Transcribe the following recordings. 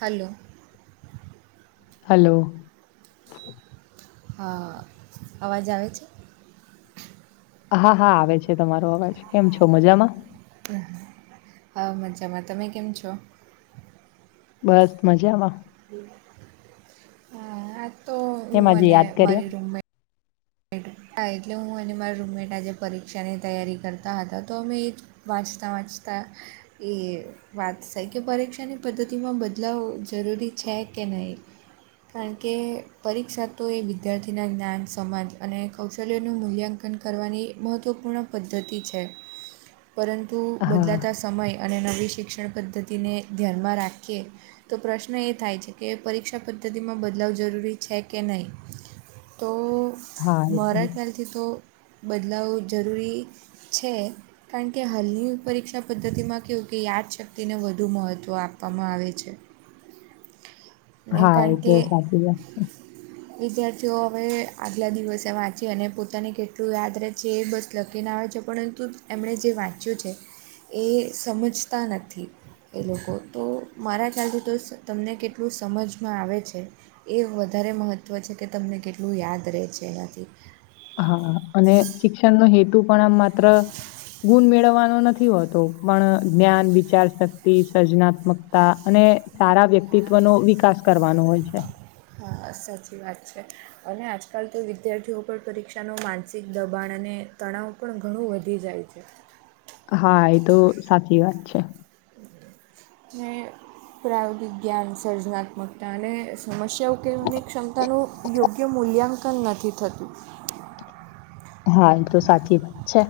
Hello. Hello. હા અવાજ આવે છે? હા હા આવે છે, તમારો અવાજ કેમ છો મજામાં? હા મજામાં, તમે કેમ છો? બસ મજામાં. હા તો હું કેમાંજ અને યાદ કરીએ? મારી રૂમમેટ એટલે હું અને મારા રૂમમેટ આજે પરીક્ષા ની તૈયારી કરતા હતા, તો અમે એ જ વાજતા વાજતા એ વાત છે, કે પરીક્ષાની પદ્ધતિમાં બદલાવ જરૂરી છે, કે નહીં કારણ કે પરીક્ષા તો એ વિદ્યાર્થી ના જ્ઞાન સમાજ અને કૌશલ્યોનું મૂલ્યાંકન કરવાની મહત્ત્વપૂર્ણ પદ્ધતિ છે. પરંતુ હા બદલાતા સમય અને નવી શિક્ષણ પદ્ધતિને ધ્યાનમાં રાખીએ તો પ્રશ્ન એ થાય છે, કે પરીક્ષા પદ્ધતિમાં બદલાવ જરૂરી છે, કે નહીં? તો હા એ તો મારા ખ્યાલથી તો બદલાવ જરૂરી છે. કારણ કે હાલની પરીક્ષા પદ્ધતિમાં કેવું કે યાદશક્તિને વધુ મહત્ત્વ આપવામાં આવે છે. એ હા કાર કે તો સાચી વાત વિદ્યાર્થીઓ હવે આગલા દિવસે વાંચી અને પોતાને કેટલું યાદ રહે જે બસ લખીને આવે છે, પરંતુ એમણે જે વાંચ્યું છે. એ સમજતા નથી એ લોકો તો, મારા ખ્યાલથી તો તમને કેલા એટલું સમજમાં આવે છે. એ વધારે મહત્ત્વ છે, કે તમને કેટલું યાદ રહે છે. એનાથી હા અને શિક્ષણનો હેતુ પણ આમ માત્ર ગુણ મેળવવાનો નથી હોતો પણ જ્ઞાન વિચાર શક્તિ સર્જનાત્મકતા અને સારા વ્યક્તિત્વ નો વિકાસ કરવાનો હોય છે. હા સાચી વાત છે. અને આજકાલ તો વિદ્યાર્થીઓ પર પરીક્ષાનો માનસિક, દબાણ અને તણાવ પણ ઘણું વધી જાય છે. હા એ તો સાચી વાત છે. પ્રાયોગિક જ્ઞાન, સર્જનાત્મકતા અને સમસ્યા યેયું કે મની ક્ષમતાનું યોગ્ય મૂલ્યાંકન નથી થતું. હા એ તો સાચી વાત છે.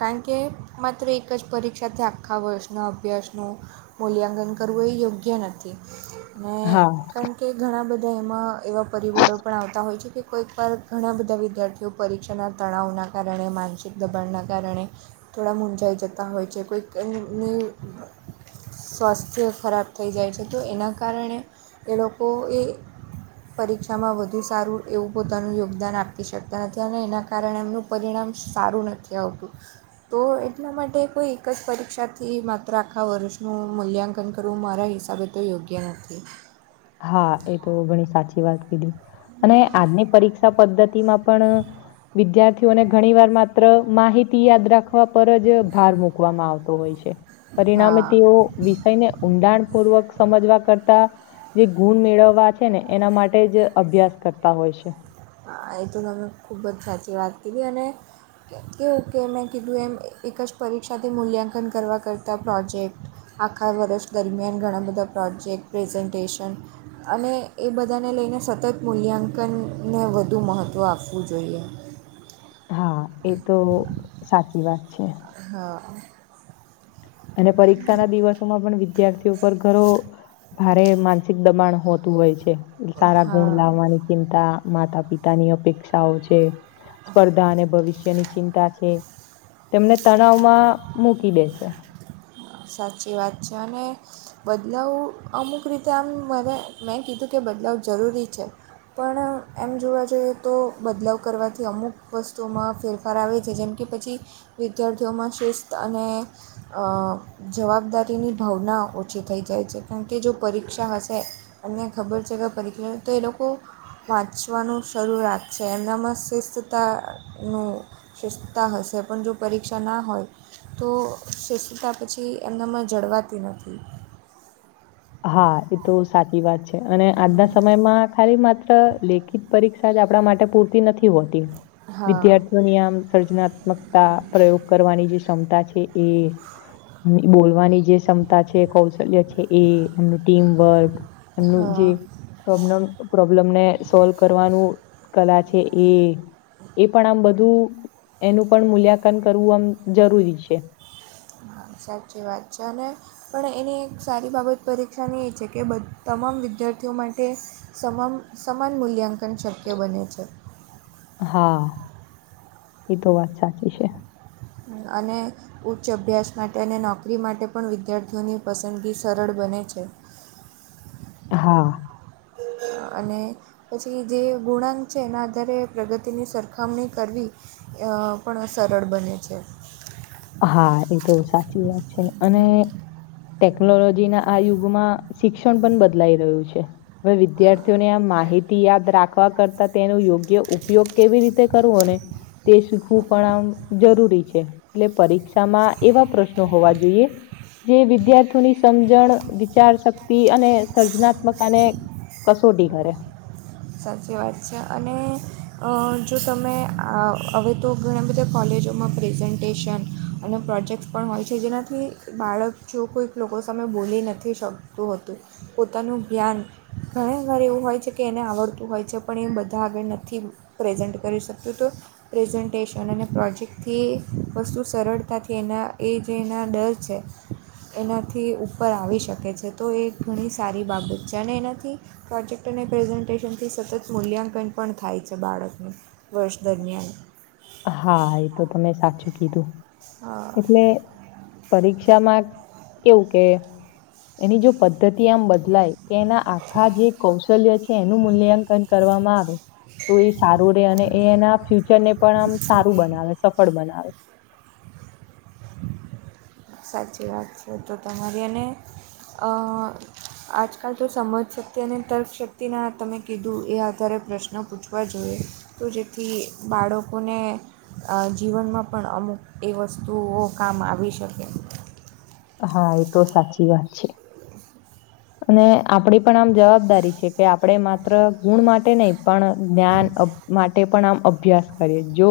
કારણ કે માત્ર એક જ પરીક્ષાથી આખા વર્ષના અભ્યાસનું મૂલ્યાંકન કરવું એ યોગ્ય નથી ને હા કણ કે ઘણા બધા એમાં એવા પરિબળો પણ આવતા હોય છે કે કોઈકવાર ઘણા બધા વિદ્યાર્થી પરીક્ષાના તણાવના કારણે માનસિક દબ દબાડના કારણે થોડા મૂજાઈ જતા હોય છે કોઈ સ્વાસ્થ્ય ખરાબ થઈ જાય છે તો એના કારણે એ લોકો એ પરીક્ષામાં વધુ સારું એવું પોતાનું યોગદાન આપી શકતા નથી અને એના કારણે એમનું પરિણામ સારું નથી આવતું તો એટલા માટે કોઈ એક જ પરીક્ષાથી માત્ર આખા વર્ષનું મૂલ્યાંકન કરવું મારા હિસાબે તે યોગ્ય નથી હા એ તો ઘણી સાચી વાત કીધી અને આજની પરીક્ષા પદ્ધતિ માં પણ વિદ્યાર્થીઓને ઘણી વાર માત્ર માહિતી યાદ રાખવા પર જ ભાર મૂક મુકવામાં આવતો હોય છે પરિણામે હા તેઓ વિષયને ઊંડાણ પૂર્વક સમજવા કરતા જે ગુણ મેળવવા છે ને એના માટે જ અભ્યાસ કરતા હોય છે હા એ તો તમે ખૂબ જ સાચી વાત કીધી અને કે ઓકે મેં કીધું એમ એક જ પરીક્ષાથી મૂલ્યાંકન કરવા કરતાં પ્રોજેક્ટ આખા વર્ષ દરમિયાન ઘણા બધા પ્રોજેક્ટ પ્રેઝન્ટેશન અને એ બધાને લઈને સતત મૂલ્યાંકનને વધુ મહત્ત્વ આપવું જોઈએ હા એ તો સાચી વાત છે. હા. અને પરીક્ષા ના દિવસોમાં પણ વિદ્યાર્થીઓ ઉપર ઘરો ભારે માનસિક દબાણ હોતું હોય છે. સારા ગુણ હા લાવવાની ચિંતા માતા પિતા ની અપેક્ષાઓ છે. સ્પર્ધા અને ભવિષ્યની ચિંતા છે. તેમને તણાવમાં મૂકી દે છે. સાચી વાત છે અને બદલાવ અમુક રીતે આમ મને મેં કીધું કે બદલાવ જરૂરી છે. પણ એમ જોવા જઈએ તો બદલાવ કરવાથી અમુક વસ્તુઓમાં ફેરફાર આવે છે જેમ કે પછી વિદ્યાર્થીઓમાં શિસ્ત અને જવાબદારીની ભાવના ઓછી થઈ જાય છે કારણ કે જો પરીક્ષા હશે. અને ખબર છે કે [unintelligible] તો એ લોકો વાંચવાનું શરૂ રાખશે એમનામાં શિસ્તતાનું શિસ્તતા હશે પણ જો પરીક્ષા ના હોય તો શિસ્તા પછી એમનામાં જળવાતી નથી. હા એ તો સાચી વાત છે અને આજના સમયમાં ખાલી માત્ર લેખિત પરીક્ષા જ આપણા માટે પૂરતી નથી હોતી વિદ્યાર્ હા વિદ્યાર્થી ઓ ની આમ સર્જનાત્મકતા પ્રયોગ કરવાની જે ક્ષમતા છે. એ બોલવાની જે ક્ષમતા છે કૌશલ્ય છે. એ એમનું ટીમવર્ક એમનું હા જે પ્રોબ્લમ પ્રોબ્લેમ ને સોલ્વ કરવાનું કલા છે એ એ પણ આમ બધું એનું પણ મૂલ્યાંકન કરવું આમ જરૂરી છે. હા સાચી વાત છે ને પણ એની એક સારી બાબત પરીક્ષાની એ છે કે તમામ વિદ્યાર્થીઓ માટે સમામ સમાન મૂલ્યાંકન શક્ય બને છે. હા એ તો વાત સાચી છે. અને ઉચ્ચ અભ્યાસ માટે અને નોકરી માટે પણ વિદ્યાર્થીઓની પસંદગી સરળ બને છે. હા. અને પછી જે ગુણાંક છે એના આધારે પ્રગતિની સરખામણી કરવી. પણ સરળ બને છે. હા એ તો સાચી વાત છે, અને ટેકનોલોજી ના આ યુગમાં શિક્ષણ પણ બદલાઈ રહ્યું છે. હ વિદ્યાર્થીઓને આ માહિતી યાદ રાખવા કરતા તેનો યોગ્ય ઉપયોગ કેવી રીતે કરવો ને તે શીખવું પણ આમ જરૂરી છે. એટલે પરીક્ષામાં એવા પ્રશ્નો હોવા જોઈએ. જે વિદ્યાર્થીઓની સમજણ વિચાર શક્તિ અને સર્જનાત્મકતાને કસોટી કર્યા. સાચી વાત છે, અને જો તમે હવે તો ઘણા બધા કોલેજો માં પ્રેઝન્ટેશન, અને પ્રોજેક્ટસ પણ હોય છે જેનાથી બાળક જો કોઈ લોકો સામે બોલી નથી શકતું હોતું. પોતાનું જ્ઞાન ઘણી વાર એવું હોય છે કે એને આવડતું હોય છે પણ એ બધા હ નથી પ્રેઝન્ટ કરી શક્યું તો પ્રેઝન્ટેશન અને પ્રોજેક્ટથી વસ્તુ સરળતાથી એના એ જેના દસ પ છેે. એનાથી ઉપર આવી શકે છે તો એ ઘણી સારી બાબત છે અને એનાથી પ્રોજેક્ટ અને પ્રેઝન્ટેશન થી સતત મૂલ્યાંકન પણ થાય છે બાળકને વર્ષ દરમિયાન. હા એ તો તમે સાચું કીધું, હા એટલે પરીક્ષામાં કેવું કે, એની જો- - પદ્ધતિ આમ બદલાય કે એના આખા જે કૌશલ્ય છે એનું મૂલ્યાંકન કરવામાં આવે. તો એ સારું રે અને એ એના ફ્યુચર ને પણ આમ સારું બનાવે સ ફળ બનાવે. સાચી વાત છે તો તમારી, એને આજકાલ તો સમજ શક્તિ અને તર્કશક્તિ ના તમે કીધું એ આધારે પ્રશ્ન પૂછવા જોઈએ. તો જેથી બાળકોને જીવનમાં પણ અમુક એ વસ્તુઓ કામ આવી શકે. હા એ તો સાચી વાત છે, અને આપડી પણ આમ જવાબદારી છે. કે આપણે માત્ર ગુણ માટે નહી પણ જ્ઞાન માટે પણ આમ અભ્યાસ કરીએ, જો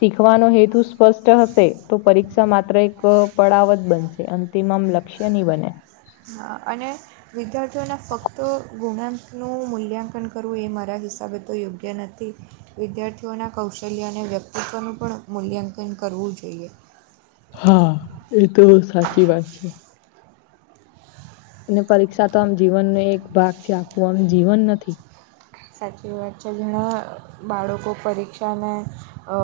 શીખવાનો હેતુ સ્પષ્ટ હશે તો પરીક્ષા માત્ર એક પડાવત બનશે. અંતિમ આમ લક્ષ્ય નઇ બને. હ અને વિદ્યાર્થીઓને ફક્ત ગુણાંકનું મૂલ્યાંકન કરવું એ મારા હિસાબે તો યોગ્ય નથી. વિદ્યાર્થીઓના કૌશલ્ય અને વ્યક્તિત્વનું પણ મૂલ્યાંકન કરવું જોઈએ. હા એ તો સાચી વાત છે. અને પરીક્ષા તો આમ જીવનનો એક ભાગ છે આખું આમ જીવન નથી. સાચી વાત છે જેણે બાળકો પરીક્ષાને અ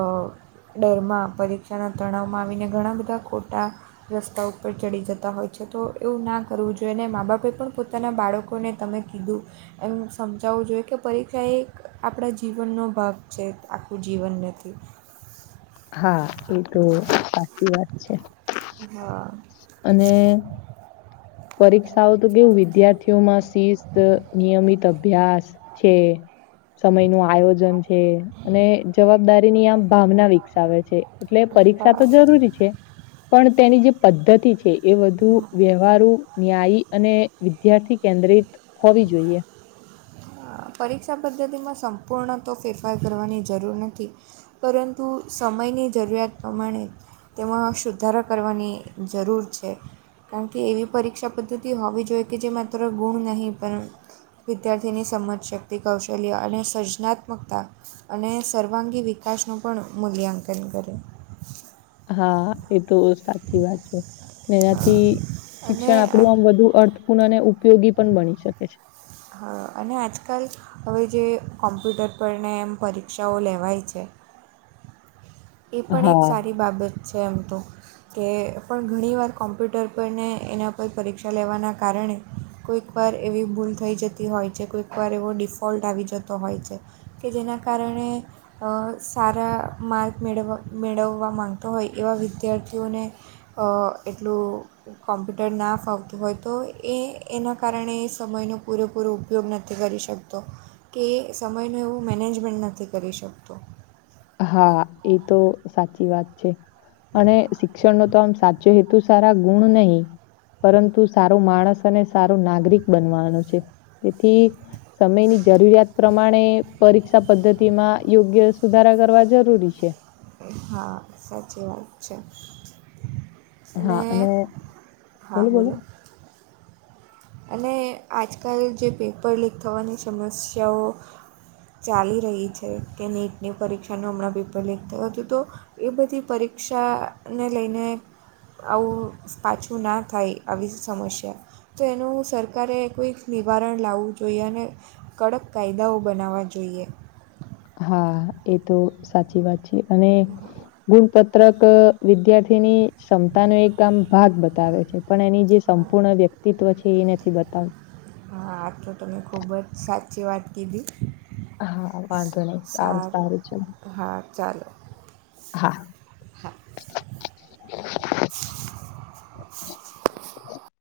ડરમાં પરીક્ષાના તણાવમાં આવીને ઘણા બધા ખોટા રસ્તા ઉપર ચડી જતા હોય છે તો એવું ના કરવું જોઈએ અને મા બાપે પણ પોતાના બાળકોને તમે કીધું એમ સમજાવવું જોઈએ કે પરીક્ષા એક આપણા જીવનનો ભાગ છે આખું જીવન નથી. હા એ તો સાચી વાત છે. હા. અને પરીક્ષાઓ તો કેવું વિદ્યાર્થીઓમાં શિસ્ત નિયમિત અભ્યાસ છે સમય નું આયોજન છે અને જવા બદારી ની આમ ભાવના વિકસાવે છે એટલે પરીક્ષા હા તો જરૂરી છે. પણ તેની જે પદ્ધતિ છે એ વધુ વ્યવ ન્યાયી અને વિદ્યાર્થી કેન્દ્રિત હોવી જોઈએ. પરીક્ષા પદ્ધતિમાં સંપૂર્ણ તો ફેરફાર કરવાની જરૂર નથી. પરંતુ સમયની જરૂરિયાત પ્રમાણે- - તેમાં સુધારા કરવાની જરૂર છે. કારણ કે એવી પરીક્ષા પદ્ધતિ હોવી જોઈએ કે જે માત્ર ગુણ નહીં- - પણ વિદ્યાર્થીની સમજ શક્તિ કૌશલ્ય અને સર્જનાત્મકતા- - અને સર્વાંગી વિકાસનું પણ મૂલ્યાંકન કરે- - હા એ તો સાચી વાત છે હા એનાથી- - અને શિક્ષણ આ આપણું આમ વધુ અર્થપૂર્ણ અને ઉપયોગી પણ બની શકે છે. હ અને આજકાલ હવે જે કોમ્પ્યુટર પરને એમ પરીક્ષાઓ લેવાય છે. એ પણ એક હા સારી બાબત છે એમ તો. કે પણ ઘણીવાર કોમ્પ્યુટર પર ને એના પર પરીક્ષા લેવાના કારણે- - કોઈક વાર એવી ભૂલ થઈ જતી હોય છે કોઈક વાર એવો ડિફોલ્ટ આવી જતો હોય છે. કે જેના કારણે સારા મા- - મેળવ મેળવવા મામાંગતો હોય એવા વિદ્યાર્થીઓને એટલું- - કોમ્પ્યુટર ના ફાવતું હોય તો એ એના કારણે એ સમયનું પૂરેપૂરું- - ઉપયોગ નથી કરી શકતો કે સમયનું એવું મેનેજમેન્ટ નથી કરી શકતો- - હા એ તો સાચી વાત છે. અને શિક્ષણ નો તો આમ સાચો હેતુ સારા ગુણ નહી- - પરંતુ સારો માણસ અને સારો નાગરિક બનવાનો છે તેથી સમયની જરૂરિયાત પ્રમાણે પરીક્ષા પદ્ધતિ માં યોગ્ય સુધારા કરવા જરૂરી છે હા સાચી વાત છે અને હા બોલો અને આજકાલ જે પેપર લીક થવાની સમસ્યાઓ ચાલી રહી છે કે નીટની પરીક્ષાનું હમણાં પેપર લેક થયું હતું તો એ બધી પરીક્ષાને લઈને આવું પાછું ના થાય આવી સમસ્યા તો એનું સરકારે કોઈક નિવારણ લાવવું જોઈએ અને કડક કાયદાઓ બનાવવા જોઈએ હા એ તો સાચી વાત છે અને ગુણપત્રક વિદ્યાર્થીની ક્ષમતા ન એક આમ ભાગ બતાવે છે પણ એની જે સંપૂર્ણ વ્યક્તિત્વ છે એ નથી બતાવ હા આ તો તમે ખૂબ જ સાચી વાત કીધી હા વાંધો નહી સારું સારું ચલો હા ચાલો હા